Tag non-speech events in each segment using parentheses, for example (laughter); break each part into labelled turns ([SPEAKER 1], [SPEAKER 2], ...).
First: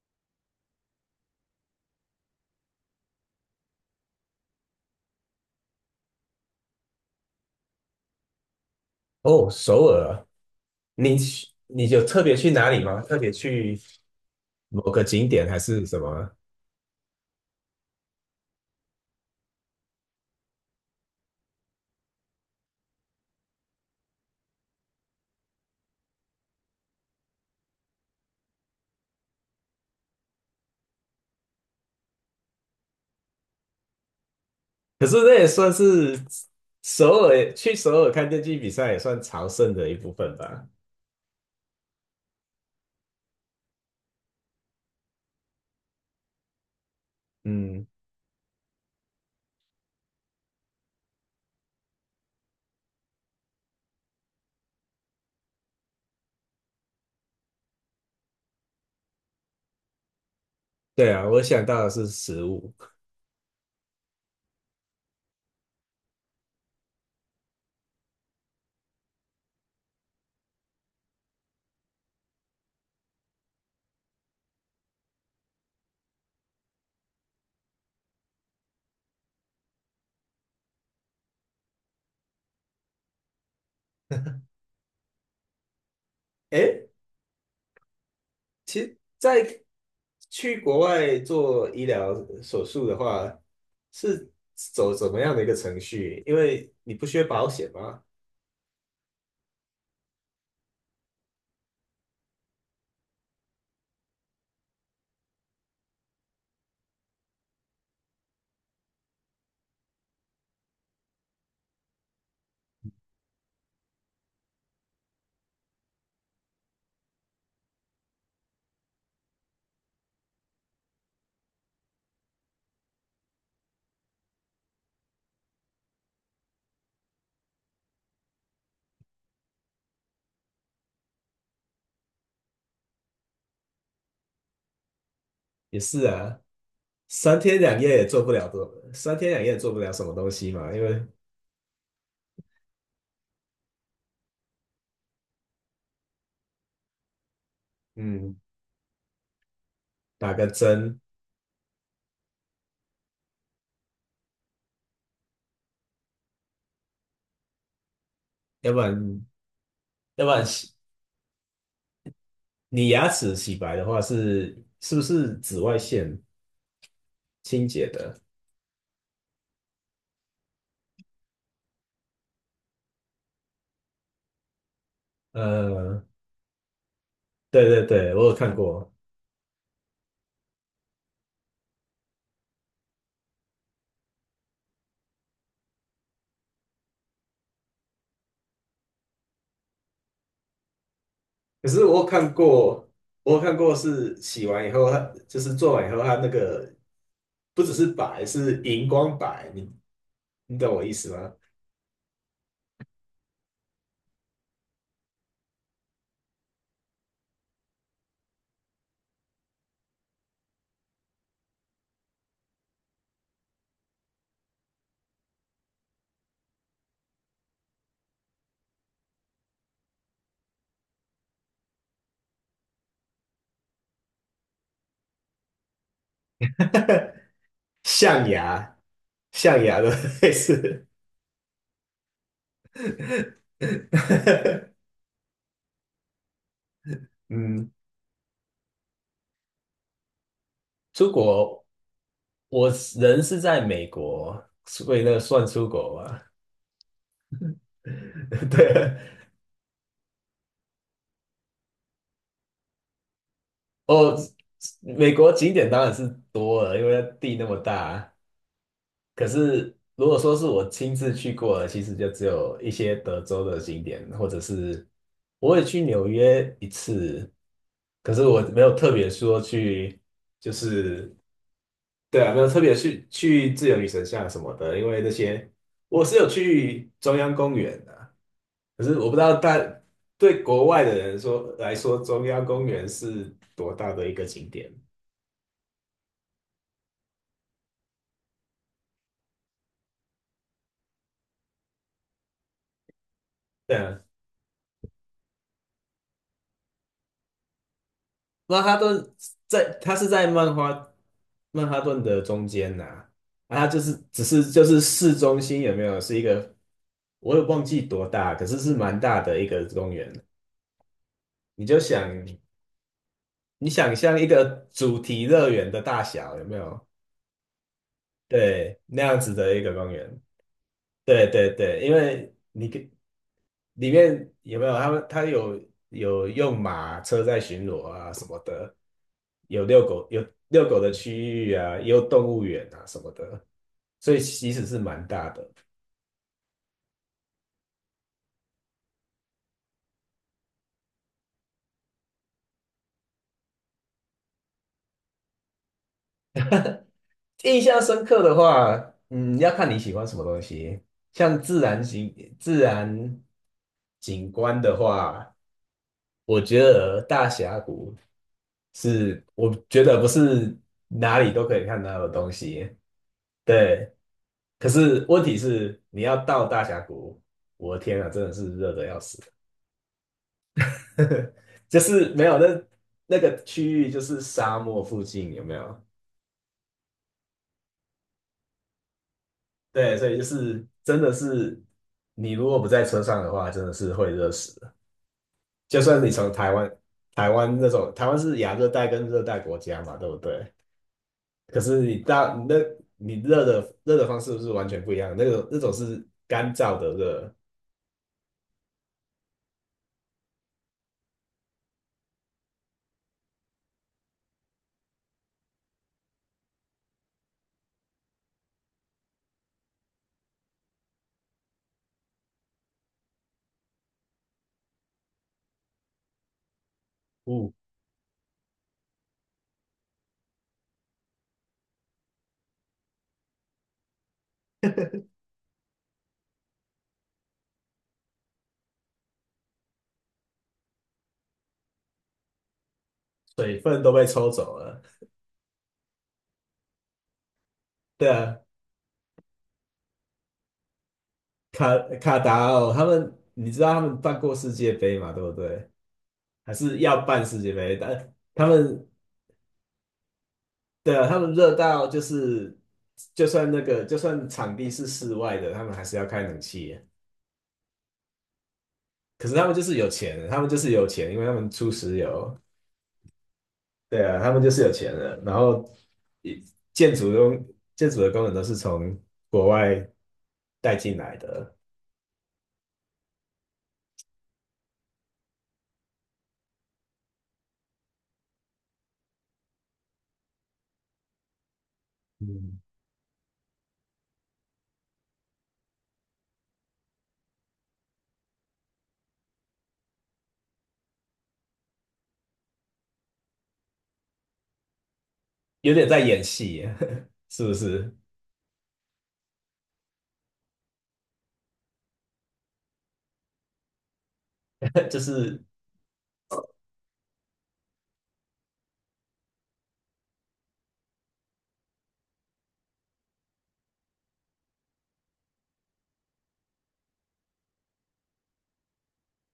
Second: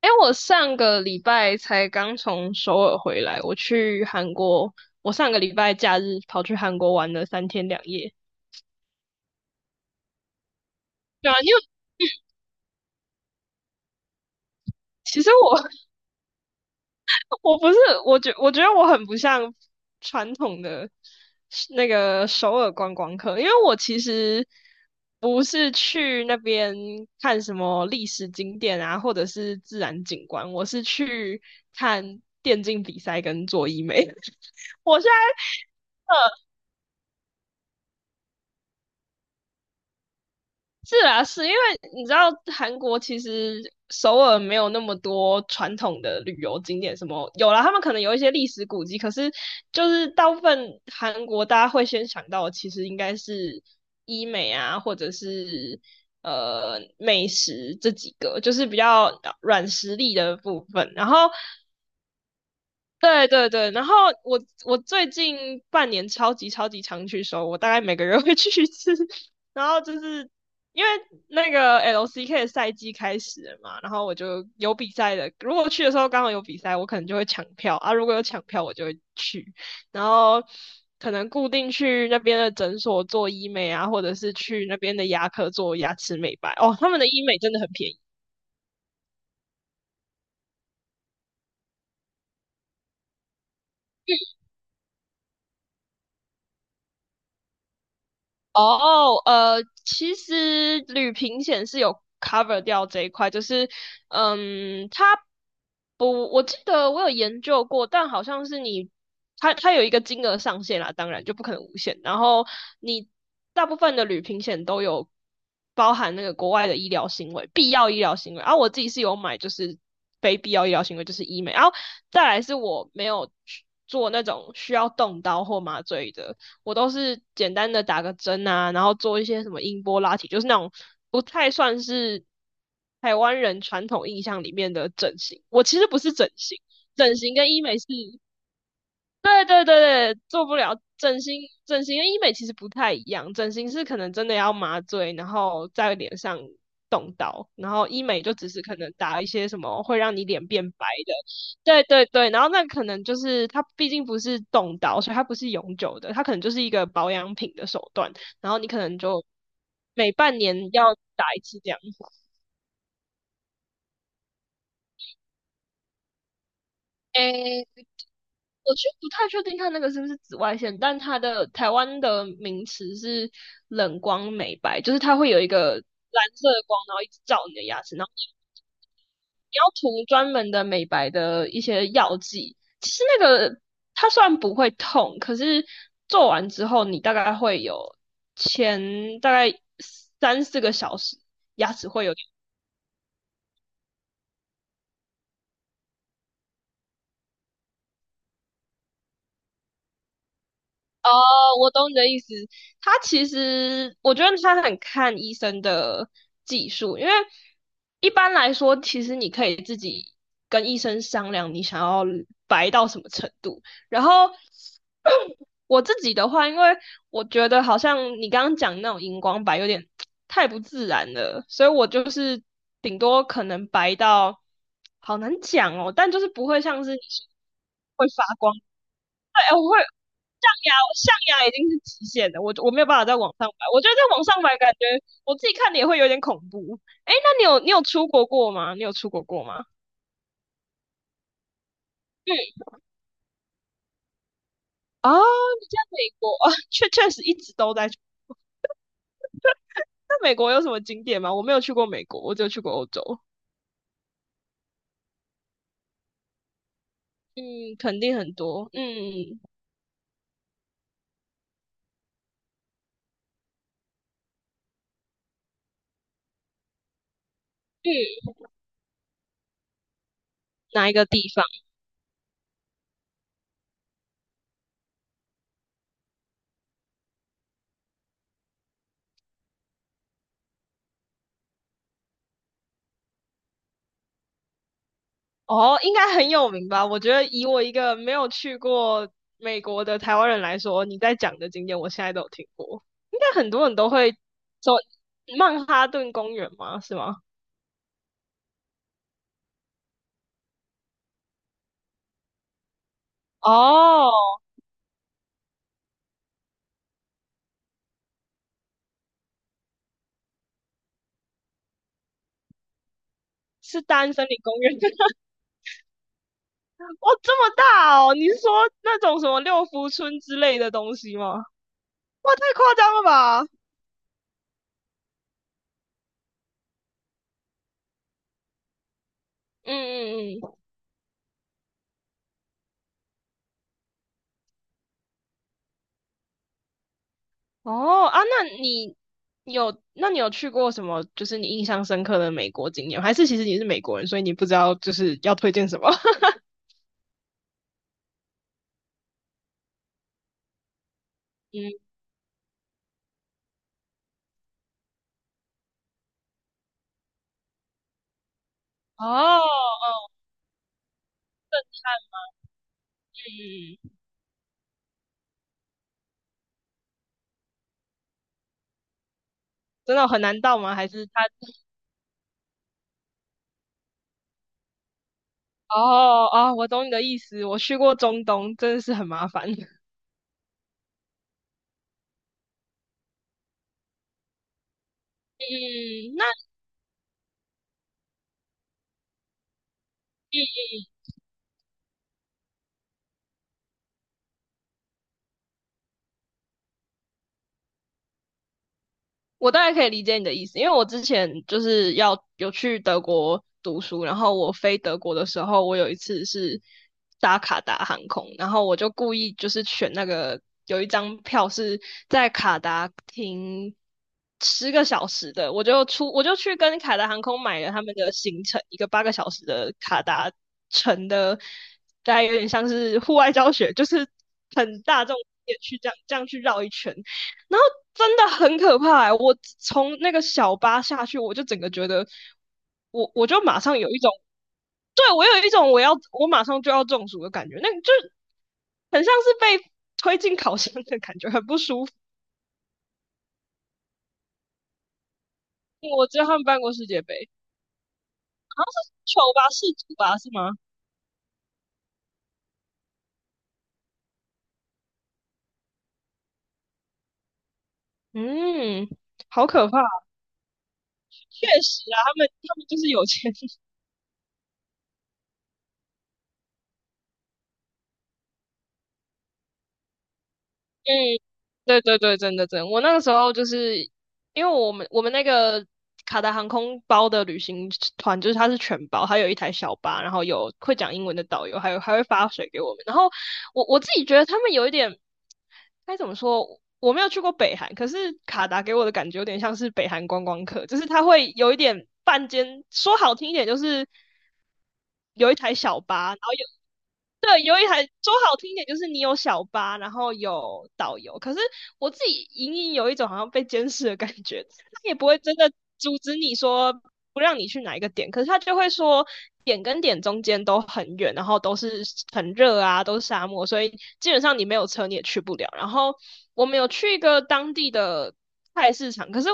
[SPEAKER 1] 哎，我上个礼拜才刚从首尔回来，我去韩国，我上个礼拜假日跑去韩国玩了三天两夜。
[SPEAKER 2] 哦，首尔啊，你
[SPEAKER 1] 对啊，
[SPEAKER 2] 去
[SPEAKER 1] 因为
[SPEAKER 2] 你有特别去哪里吗？特别去某个
[SPEAKER 1] 其
[SPEAKER 2] 景
[SPEAKER 1] 实
[SPEAKER 2] 点还
[SPEAKER 1] 我
[SPEAKER 2] 是什么啊？
[SPEAKER 1] (laughs) 我不是，我觉得我很不像传统的那个首尔观光客，因为我其实不是去那边看什么历史景点啊，或者是自然景观，我是去看电竞比赛跟做医美。(laughs) 我现
[SPEAKER 2] 可是那也算
[SPEAKER 1] 在。
[SPEAKER 2] 是首尔，去首尔看电竞比赛也算朝圣的一部分吧。
[SPEAKER 1] 是啊，是因为你知道韩国其实首尔没有那么多传统的旅游景点，什么有啦，他们
[SPEAKER 2] 嗯，
[SPEAKER 1] 可能有一些历史古迹，可是就是大部分韩国大家会先想到的，其实应该是医美啊，或者是美食这几个，就是比较软实力的部分。然
[SPEAKER 2] 对啊，
[SPEAKER 1] 后
[SPEAKER 2] 我想到的是食物。
[SPEAKER 1] 对对对，然后我最近半年超级超级常去收，我大概每个月会去一次。(laughs) 然后就是因为那个 LCK 的赛季开始了嘛，然后我就有比赛的，如果去的时候刚好有比赛，我可能就会抢票啊，如果有抢票我就会去，然后可能固定去那边的诊所做医美啊，或者是
[SPEAKER 2] (laughs)
[SPEAKER 1] 去那边的牙科做牙齿美白。哦，
[SPEAKER 2] 诶，
[SPEAKER 1] 他们的医美真的很便宜。
[SPEAKER 2] 其实，在去国外做医疗手术的话，是走怎么样的一个程序？因为你不需要保险吗？
[SPEAKER 1] 哦，其实旅平险是有 cover 掉这一块，就是，嗯，它不，我记得我有研究过，但好像是你，它有一个金额上限啦，当然就不可能无限。然后你大部分的旅平险都有包含那个国外的医疗行为，必要医疗行为。然后我自己是有买，就是非必要医疗行为，就是医美。然后再来是我没有去做那种需要动刀或麻醉的。我都是简单的打个针啊，然后做一些什么音波拉提，就是那种不太算是台湾人传统印象里面的整形。我其
[SPEAKER 2] 也
[SPEAKER 1] 实不
[SPEAKER 2] 是
[SPEAKER 1] 是整
[SPEAKER 2] 啊，
[SPEAKER 1] 形，整形跟医美是
[SPEAKER 2] 三天两
[SPEAKER 1] 对
[SPEAKER 2] 夜也
[SPEAKER 1] 对
[SPEAKER 2] 做
[SPEAKER 1] 对
[SPEAKER 2] 不了什么
[SPEAKER 1] 对，
[SPEAKER 2] 东
[SPEAKER 1] 做
[SPEAKER 2] 西
[SPEAKER 1] 不
[SPEAKER 2] 嘛，
[SPEAKER 1] 了
[SPEAKER 2] 因为
[SPEAKER 1] 整形，整形跟医美其实不太一样，整形是可能真的要麻醉，然后在脸上动刀，然后医美就
[SPEAKER 2] 嗯，
[SPEAKER 1] 只是可能打一些什么会让你
[SPEAKER 2] 打
[SPEAKER 1] 脸
[SPEAKER 2] 个
[SPEAKER 1] 变白
[SPEAKER 2] 针，
[SPEAKER 1] 的，对对对，然后那可能就是它毕竟不是动刀，所以它不是永久的，它可能就是一个保养品的手段，然后你
[SPEAKER 2] 要
[SPEAKER 1] 可
[SPEAKER 2] 不
[SPEAKER 1] 能就
[SPEAKER 2] 然
[SPEAKER 1] 每
[SPEAKER 2] 要不
[SPEAKER 1] 半
[SPEAKER 2] 然
[SPEAKER 1] 年
[SPEAKER 2] 洗
[SPEAKER 1] 要打一次这样。
[SPEAKER 2] 你牙齿洗白的话是不是紫外线清
[SPEAKER 1] 诶
[SPEAKER 2] 洁的？
[SPEAKER 1] 我就不太确定它那个是不是紫外线，但它的台湾的名词是冷光美白，就是它会有一个
[SPEAKER 2] 呃，
[SPEAKER 1] 蓝色的光，然后一直照你的
[SPEAKER 2] 对
[SPEAKER 1] 牙
[SPEAKER 2] 对
[SPEAKER 1] 齿，然后
[SPEAKER 2] 对，我有看过，
[SPEAKER 1] 你要涂专门的美白的一些药剂。其实那个它虽然不会痛，可是做完之后你大概会有前大概3、4个小时
[SPEAKER 2] 可
[SPEAKER 1] 牙
[SPEAKER 2] 是
[SPEAKER 1] 齿会有点
[SPEAKER 2] 我有看过是洗完以后，它就是做完以后，它那个不只是白，是荧光白，你懂我意思吗？
[SPEAKER 1] 我懂你的意思。他其实，我觉得他很看医生的技术，因为一般来说，其实你可以自己跟医生商量你想要白到什么程度。然后 (clears throat) 我自己的话，因为我觉得好像你刚刚讲那种荧光白有点太不自然了，所以我就是顶多可能白到好难讲哦，但就是不会像是你说会发
[SPEAKER 2] 象
[SPEAKER 1] 光。
[SPEAKER 2] 牙，
[SPEAKER 1] 对，
[SPEAKER 2] 象
[SPEAKER 1] 我会
[SPEAKER 2] 牙的 (laughs) 类
[SPEAKER 1] 象牙，
[SPEAKER 2] 似。
[SPEAKER 1] 象牙已经是极限了，我没有办法在网上买，我觉得在网上买感觉
[SPEAKER 2] (laughs)
[SPEAKER 1] 我自己看的也会有点恐怖。哎，那你有
[SPEAKER 2] 嗯，
[SPEAKER 1] 你有出国过吗？你有出国过吗？
[SPEAKER 2] 出国，
[SPEAKER 1] 嗯，
[SPEAKER 2] 我人是在美国，所以那
[SPEAKER 1] 啊，
[SPEAKER 2] 个算
[SPEAKER 1] 你
[SPEAKER 2] 出
[SPEAKER 1] 在
[SPEAKER 2] 国
[SPEAKER 1] 美
[SPEAKER 2] 吗？
[SPEAKER 1] 国啊，确实一直都在去
[SPEAKER 2] (laughs) 对啊，
[SPEAKER 1] 那美国有什么景点吗？我没有去过美国，我只有去过欧洲。
[SPEAKER 2] 哦，美国景点当然是多了，因为地那么
[SPEAKER 1] 嗯，肯
[SPEAKER 2] 大。
[SPEAKER 1] 定很多。
[SPEAKER 2] 可
[SPEAKER 1] 嗯
[SPEAKER 2] 是如果说是我亲自去过的，其实就只有一些德州的景点，或者是我也去纽约一次，
[SPEAKER 1] 嗯，
[SPEAKER 2] 可是我没有特别说去，就
[SPEAKER 1] 哪一个
[SPEAKER 2] 是
[SPEAKER 1] 地方？
[SPEAKER 2] 对啊，没有特别去自由女神像什么的，因为那些我是有去中央公园的。可是我不知道大对国外的人说来说，中央公园是多大的一个景点？
[SPEAKER 1] 哦，应该很有名吧？我觉得以我一个没有去过美国的台湾人来说，你在讲的景点，我现在都有听过，应该很多
[SPEAKER 2] 对
[SPEAKER 1] 人都
[SPEAKER 2] 啊，
[SPEAKER 1] 会说曼哈顿公园吗？是吗？
[SPEAKER 2] 曼哈顿在它是在曼哈曼哈顿的中间呐、啊，它就是
[SPEAKER 1] 哦，
[SPEAKER 2] 只是就是市中心有没有是一个，我也忘记多大，可是是蛮大的一个公园。你就想你
[SPEAKER 1] 是
[SPEAKER 2] 想
[SPEAKER 1] 大安
[SPEAKER 2] 象
[SPEAKER 1] 森
[SPEAKER 2] 一
[SPEAKER 1] 林
[SPEAKER 2] 个
[SPEAKER 1] 公园。
[SPEAKER 2] 主
[SPEAKER 1] (laughs)
[SPEAKER 2] 题乐园的大小有没有？
[SPEAKER 1] 哇，这么大哦！你是说
[SPEAKER 2] 对，
[SPEAKER 1] 那
[SPEAKER 2] 那
[SPEAKER 1] 种
[SPEAKER 2] 样
[SPEAKER 1] 什
[SPEAKER 2] 子
[SPEAKER 1] 么
[SPEAKER 2] 的一
[SPEAKER 1] 六
[SPEAKER 2] 个
[SPEAKER 1] 福
[SPEAKER 2] 公
[SPEAKER 1] 村
[SPEAKER 2] 园。
[SPEAKER 1] 之类的东西
[SPEAKER 2] 对
[SPEAKER 1] 吗？
[SPEAKER 2] 对对，因为
[SPEAKER 1] 哇，太
[SPEAKER 2] 你
[SPEAKER 1] 夸张了吧！嗯
[SPEAKER 2] 里面有没有他们？他有有用马车在巡逻啊什么的，有
[SPEAKER 1] 嗯嗯。
[SPEAKER 2] 遛狗的区域啊，也有动物园啊什么的，所以其实是蛮大的。
[SPEAKER 1] 哦啊，那你有去过什么？就是你印象深刻的美国景点还是其实你是美国人，所以你不知道就是要推荐什么？(laughs)
[SPEAKER 2] 印象深刻的话，嗯，要看你喜欢什么东西。像
[SPEAKER 1] 嗯，
[SPEAKER 2] 自然景观的话，我觉得大峡谷
[SPEAKER 1] 哦，
[SPEAKER 2] 是，我觉得不
[SPEAKER 1] 哦，
[SPEAKER 2] 是哪里都可以看到的东西。
[SPEAKER 1] 嗯，
[SPEAKER 2] 对，可是问题是你要到大峡谷，我的天啊，真的是热的要死。
[SPEAKER 1] 真的很难到吗？还是他？
[SPEAKER 2] (laughs) 就是没有那，那个区域就是沙漠附近有没有？
[SPEAKER 1] 哦哦，我懂你的意思。我去过中东，真的是很麻烦。(laughs)
[SPEAKER 2] 对，所以就是真的是你如果不在车上的话，真的是会热死的。就算你
[SPEAKER 1] 嗯，那
[SPEAKER 2] 从台湾，台湾那种台湾是亚热带跟热带国家嘛，对不对？可是你大你那你热的方式是完全不一样，那种那种是干燥的热，
[SPEAKER 1] 我大概可以理解你的意思，因为我之前就是要有去德国读书，然后我飞德国的时候，我有一次是搭卡达航空，然后我就故意就是选那个有一张票是在卡达停10个小时的，我就去跟卡达航空
[SPEAKER 2] 哦，
[SPEAKER 1] 买了他们的行程，一个8个小时的卡达城的，大概有点像是户外教学，就是很大众也去这样去绕一圈。然后真的很可怕欸我从那个小巴下去，我就整个觉得，我就
[SPEAKER 2] 水
[SPEAKER 1] 马上
[SPEAKER 2] 分
[SPEAKER 1] 有
[SPEAKER 2] 都
[SPEAKER 1] 一
[SPEAKER 2] 被
[SPEAKER 1] 种，
[SPEAKER 2] 抽走了。
[SPEAKER 1] 对我有一种我马上就要中暑的感觉，那就
[SPEAKER 2] 对啊，
[SPEAKER 1] 很像是被推进烤箱的感觉，很不舒服。
[SPEAKER 2] 卡达奥他们，你知道他们办过世界杯嘛？对不对啊？
[SPEAKER 1] 我只有他们
[SPEAKER 2] 还
[SPEAKER 1] 办过
[SPEAKER 2] 是
[SPEAKER 1] 世界
[SPEAKER 2] 要办
[SPEAKER 1] 杯，
[SPEAKER 2] 世界杯，但他们
[SPEAKER 1] 球吧是主吧是吗？
[SPEAKER 2] 对啊，他们热到就是就算场地是室外的，他们还是要开冷气。
[SPEAKER 1] 嗯，
[SPEAKER 2] 可是他
[SPEAKER 1] 好
[SPEAKER 2] 们就
[SPEAKER 1] 可
[SPEAKER 2] 是
[SPEAKER 1] 怕，
[SPEAKER 2] 有钱，他们就是有钱，因为他
[SPEAKER 1] 确
[SPEAKER 2] 们出
[SPEAKER 1] 实
[SPEAKER 2] 石
[SPEAKER 1] 啊，他们
[SPEAKER 2] 油。
[SPEAKER 1] 他们就是有钱
[SPEAKER 2] 对啊，他们就是有钱人，然后一建筑工建筑的工人都是从国外带进来
[SPEAKER 1] 嗯，
[SPEAKER 2] 的，
[SPEAKER 1] 对对对，真的真的，我那个时候就是因为我们那个卡达航空包的旅行团，就是它是全包，还有一台小巴，然后有会讲英文的导游，还会发水
[SPEAKER 2] 嗯，
[SPEAKER 1] 给我们。然后我自己觉得他们有一点该怎么说，我没有去过北韩，可是卡达给我的感觉有点像是北韩观光客，就是他会有一点半间，说好听一点就是。有一台
[SPEAKER 2] 有
[SPEAKER 1] 小
[SPEAKER 2] 点在
[SPEAKER 1] 巴，然
[SPEAKER 2] 演
[SPEAKER 1] 后有
[SPEAKER 2] 戏 (laughs)
[SPEAKER 1] 对
[SPEAKER 2] 是不
[SPEAKER 1] 有一台
[SPEAKER 2] 是？
[SPEAKER 1] 说好听一点就是你有小巴，然后有导游。可是我自己隐隐有一种好像被监视的感觉，他
[SPEAKER 2] (laughs)
[SPEAKER 1] 也
[SPEAKER 2] 就
[SPEAKER 1] 不会真
[SPEAKER 2] 是
[SPEAKER 1] 的阻止你说不让你去哪一个点，可是他就会说点跟点中间都很远，然后都是很热啊，都是沙漠，所以基本上你没有车你也去不了。然后我们有去一个当地的菜市场，可是。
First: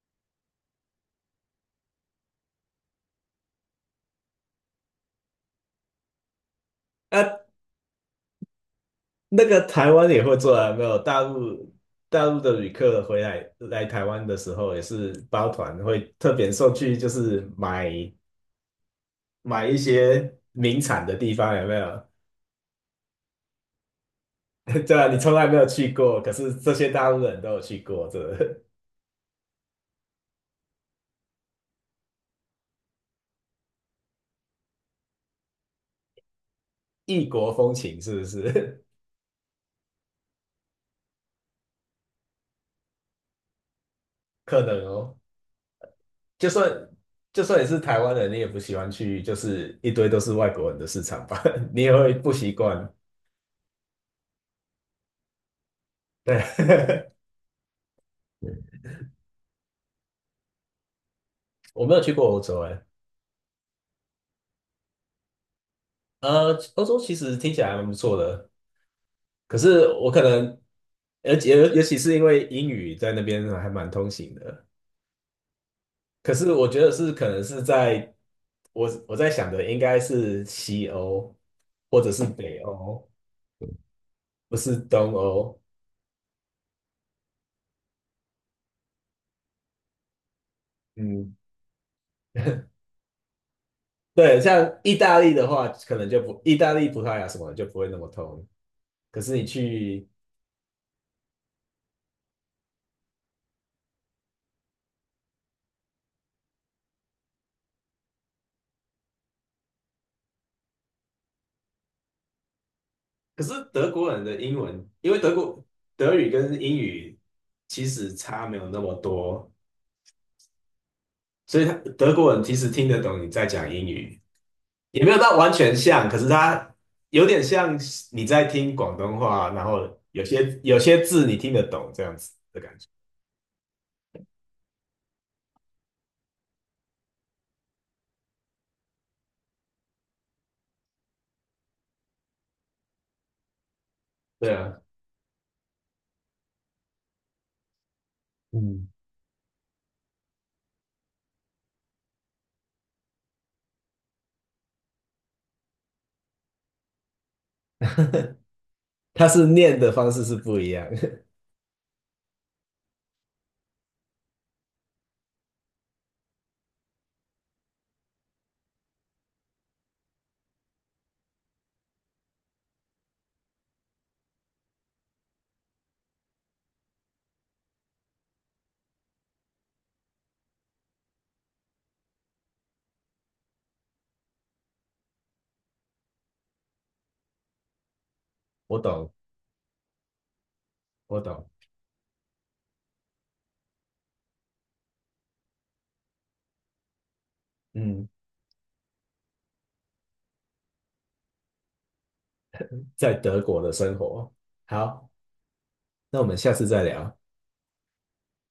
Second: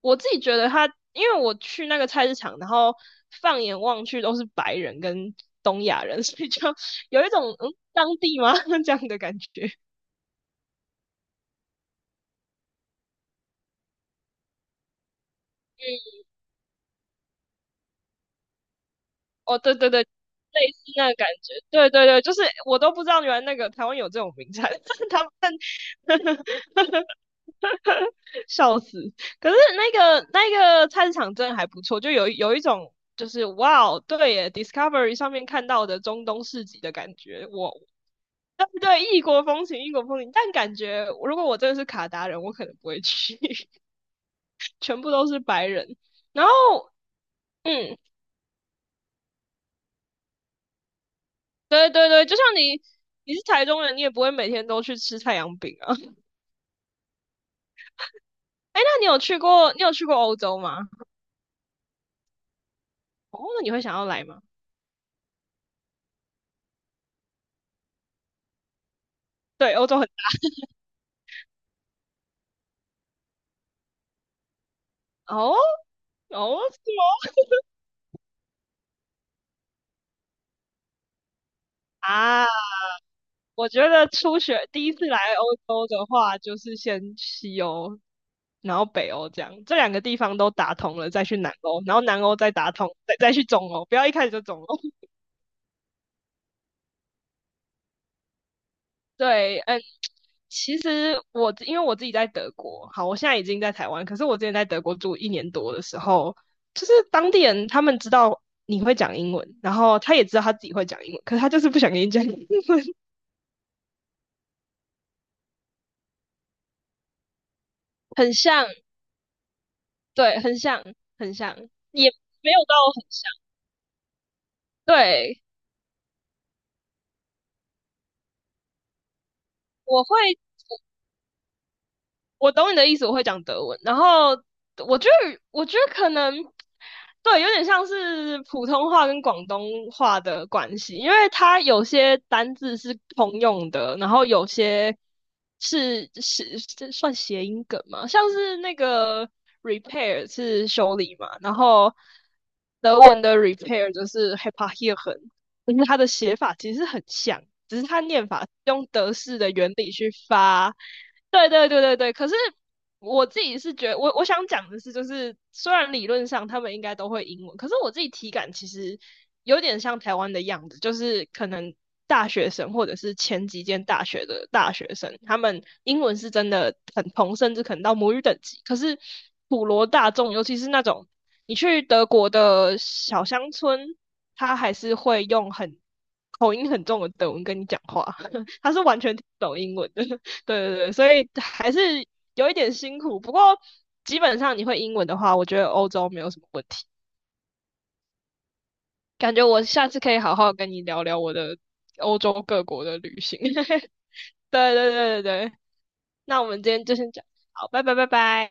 [SPEAKER 1] 我自己觉得他，因为我去那个菜市场，然后放眼望去都是白人跟东亚人，(laughs) 所以就有一
[SPEAKER 2] 啊，
[SPEAKER 1] 种嗯当地吗 (laughs) 这样的感
[SPEAKER 2] 那个
[SPEAKER 1] 觉。
[SPEAKER 2] 台湾也会做啊，没有大陆大陆的旅客回来台湾的时候，也是包团会特别送去，就是
[SPEAKER 1] 哦，
[SPEAKER 2] 买
[SPEAKER 1] 对
[SPEAKER 2] 一
[SPEAKER 1] 对对，
[SPEAKER 2] 些
[SPEAKER 1] 类
[SPEAKER 2] 名
[SPEAKER 1] 似
[SPEAKER 2] 产
[SPEAKER 1] 那个
[SPEAKER 2] 的
[SPEAKER 1] 感
[SPEAKER 2] 地
[SPEAKER 1] 觉，
[SPEAKER 2] 方，有没
[SPEAKER 1] 对对
[SPEAKER 2] 有？
[SPEAKER 1] 对，就是我都不知道原来那个台湾有这种名产，
[SPEAKER 2] (laughs) 对啊，
[SPEAKER 1] (laughs)
[SPEAKER 2] 你
[SPEAKER 1] 他
[SPEAKER 2] 从来没
[SPEAKER 1] 们
[SPEAKER 2] 有去过，可是这些大陆
[SPEAKER 1] (laughs)
[SPEAKER 2] 人都有去过，这。
[SPEAKER 1] 笑死。可是那个菜市场真的还不错，就有一种就是哇哦，对耶，Discovery 上面看到的中东市集的感
[SPEAKER 2] 异
[SPEAKER 1] 觉，
[SPEAKER 2] 国风
[SPEAKER 1] 我
[SPEAKER 2] 情是不
[SPEAKER 1] (laughs) 对
[SPEAKER 2] 是？
[SPEAKER 1] 对，异国风情，异国风情，但感觉如果我真的是卡达人，我可能不会去，(laughs)
[SPEAKER 2] (laughs) 可能
[SPEAKER 1] 全部
[SPEAKER 2] 哦，
[SPEAKER 1] 都是白人。然
[SPEAKER 2] 就
[SPEAKER 1] 后，
[SPEAKER 2] 算就算你是
[SPEAKER 1] 嗯，
[SPEAKER 2] 台湾人，你也不喜欢去，就是一堆都是外国人的市场吧，(laughs) 你
[SPEAKER 1] 对
[SPEAKER 2] 也
[SPEAKER 1] 对
[SPEAKER 2] 会
[SPEAKER 1] 对，
[SPEAKER 2] 不
[SPEAKER 1] 就像
[SPEAKER 2] 习
[SPEAKER 1] 你，
[SPEAKER 2] 惯。
[SPEAKER 1] 你是台中人，你也不会每天都去吃太阳饼啊。(laughs)
[SPEAKER 2] 对，
[SPEAKER 1] 哎，那你有去过，你有去过欧洲吗？
[SPEAKER 2] (laughs) 我没有去过欧洲哎，
[SPEAKER 1] 哦，那你会想要来吗？
[SPEAKER 2] 呃，欧洲其实听起来还蛮不错的，可
[SPEAKER 1] 对，欧
[SPEAKER 2] 是
[SPEAKER 1] 洲很，
[SPEAKER 2] 我可能，而且尤其是因为英语在那边还蛮通行的，
[SPEAKER 1] 哦
[SPEAKER 2] 可是
[SPEAKER 1] 哦，
[SPEAKER 2] 我
[SPEAKER 1] 是
[SPEAKER 2] 觉得是
[SPEAKER 1] 吗？
[SPEAKER 2] 可能是在我在想的应该是西欧或者是北
[SPEAKER 1] 啊。
[SPEAKER 2] 欧，
[SPEAKER 1] 我觉得初
[SPEAKER 2] 不
[SPEAKER 1] 学
[SPEAKER 2] 是
[SPEAKER 1] 第一次
[SPEAKER 2] 东
[SPEAKER 1] 来欧
[SPEAKER 2] 欧。
[SPEAKER 1] 洲的话，就是先西欧，然后北欧这样，这两个地方都打通了，再
[SPEAKER 2] 嗯，
[SPEAKER 1] 去南欧，然后南欧再打通，再去中欧，不要一开始
[SPEAKER 2] 对，
[SPEAKER 1] 就中欧。
[SPEAKER 2] 像意大利的话，可能就不，意大利、葡萄牙什么的就不会那么通。
[SPEAKER 1] (laughs)
[SPEAKER 2] 可是你
[SPEAKER 1] 对，嗯，
[SPEAKER 2] 去，
[SPEAKER 1] 其实我因为我自己在德国，好，我现在已经在台湾，可是我之前在德国住一年多的时候，就是当地人他们知道你会讲英文，然后他也知道他自己会讲英文，可是他就是不想跟你讲英文，
[SPEAKER 2] 可是德国人的英文，因为德语跟英语其实
[SPEAKER 1] (laughs) 很
[SPEAKER 2] 差没
[SPEAKER 1] 像，
[SPEAKER 2] 有那么多，
[SPEAKER 1] 对，很像，很像，
[SPEAKER 2] 所以他
[SPEAKER 1] 也
[SPEAKER 2] 德国人
[SPEAKER 1] 没
[SPEAKER 2] 其
[SPEAKER 1] 有
[SPEAKER 2] 实
[SPEAKER 1] 到
[SPEAKER 2] 听得
[SPEAKER 1] 很
[SPEAKER 2] 懂你
[SPEAKER 1] 像，
[SPEAKER 2] 在讲英语，也没有到
[SPEAKER 1] 对。
[SPEAKER 2] 完全像，可是他有点像你在听广东话，然后
[SPEAKER 1] 我会，
[SPEAKER 2] 有些字你听得懂这样子
[SPEAKER 1] 我
[SPEAKER 2] 的
[SPEAKER 1] 懂
[SPEAKER 2] 感
[SPEAKER 1] 你
[SPEAKER 2] 觉。
[SPEAKER 1] 的意思，我会讲德文。然后我觉得，我觉得可能对，有点像是普通话跟广东话的关系，因为它有些单字是通用的，然后有
[SPEAKER 2] 对啊，
[SPEAKER 1] 些是这算谐音梗嘛，像是那
[SPEAKER 2] 嗯，
[SPEAKER 1] 个 repair 是修理嘛，然后德文的 repair 就是 heparieren 就是它的写法其实很像，只是它念法是用德
[SPEAKER 2] 他
[SPEAKER 1] 式的原
[SPEAKER 2] 念的
[SPEAKER 1] 理
[SPEAKER 2] 方
[SPEAKER 1] 去
[SPEAKER 2] 式是不一
[SPEAKER 1] 发。
[SPEAKER 2] 样，
[SPEAKER 1] 对对对对对，可是我自己是觉得，我想讲的是，就是虽然理论上他们应该都会英文，可是我自己体感其实有点像台湾的样子，就是可能大学生或者是前几间大学的大学生，他们英文是真的很通，甚至可能到母语等级。可是普罗大众，尤其是那种你去德国的小乡村，他还是会用很口音很重的德文跟你讲话，(laughs)
[SPEAKER 2] (laughs)
[SPEAKER 1] 他
[SPEAKER 2] 我
[SPEAKER 1] 是完
[SPEAKER 2] 懂，
[SPEAKER 1] 全听不懂英文的。对对对，所
[SPEAKER 2] 我
[SPEAKER 1] 以
[SPEAKER 2] 懂，
[SPEAKER 1] 还是有一点辛苦，不过基本上你会英文的话，我觉得欧洲没有什么问题。
[SPEAKER 2] 嗯。
[SPEAKER 1] 感觉我下次可以好好跟你聊聊我的欧洲各国的
[SPEAKER 2] 在
[SPEAKER 1] 旅行。
[SPEAKER 2] 德
[SPEAKER 1] (laughs)
[SPEAKER 2] 国的生活。
[SPEAKER 1] 对对
[SPEAKER 2] 好，
[SPEAKER 1] 对对对，
[SPEAKER 2] 那我们
[SPEAKER 1] 那我
[SPEAKER 2] 下
[SPEAKER 1] 们
[SPEAKER 2] 次
[SPEAKER 1] 今
[SPEAKER 2] 再
[SPEAKER 1] 天就先
[SPEAKER 2] 聊。
[SPEAKER 1] 讲，好，拜拜拜拜。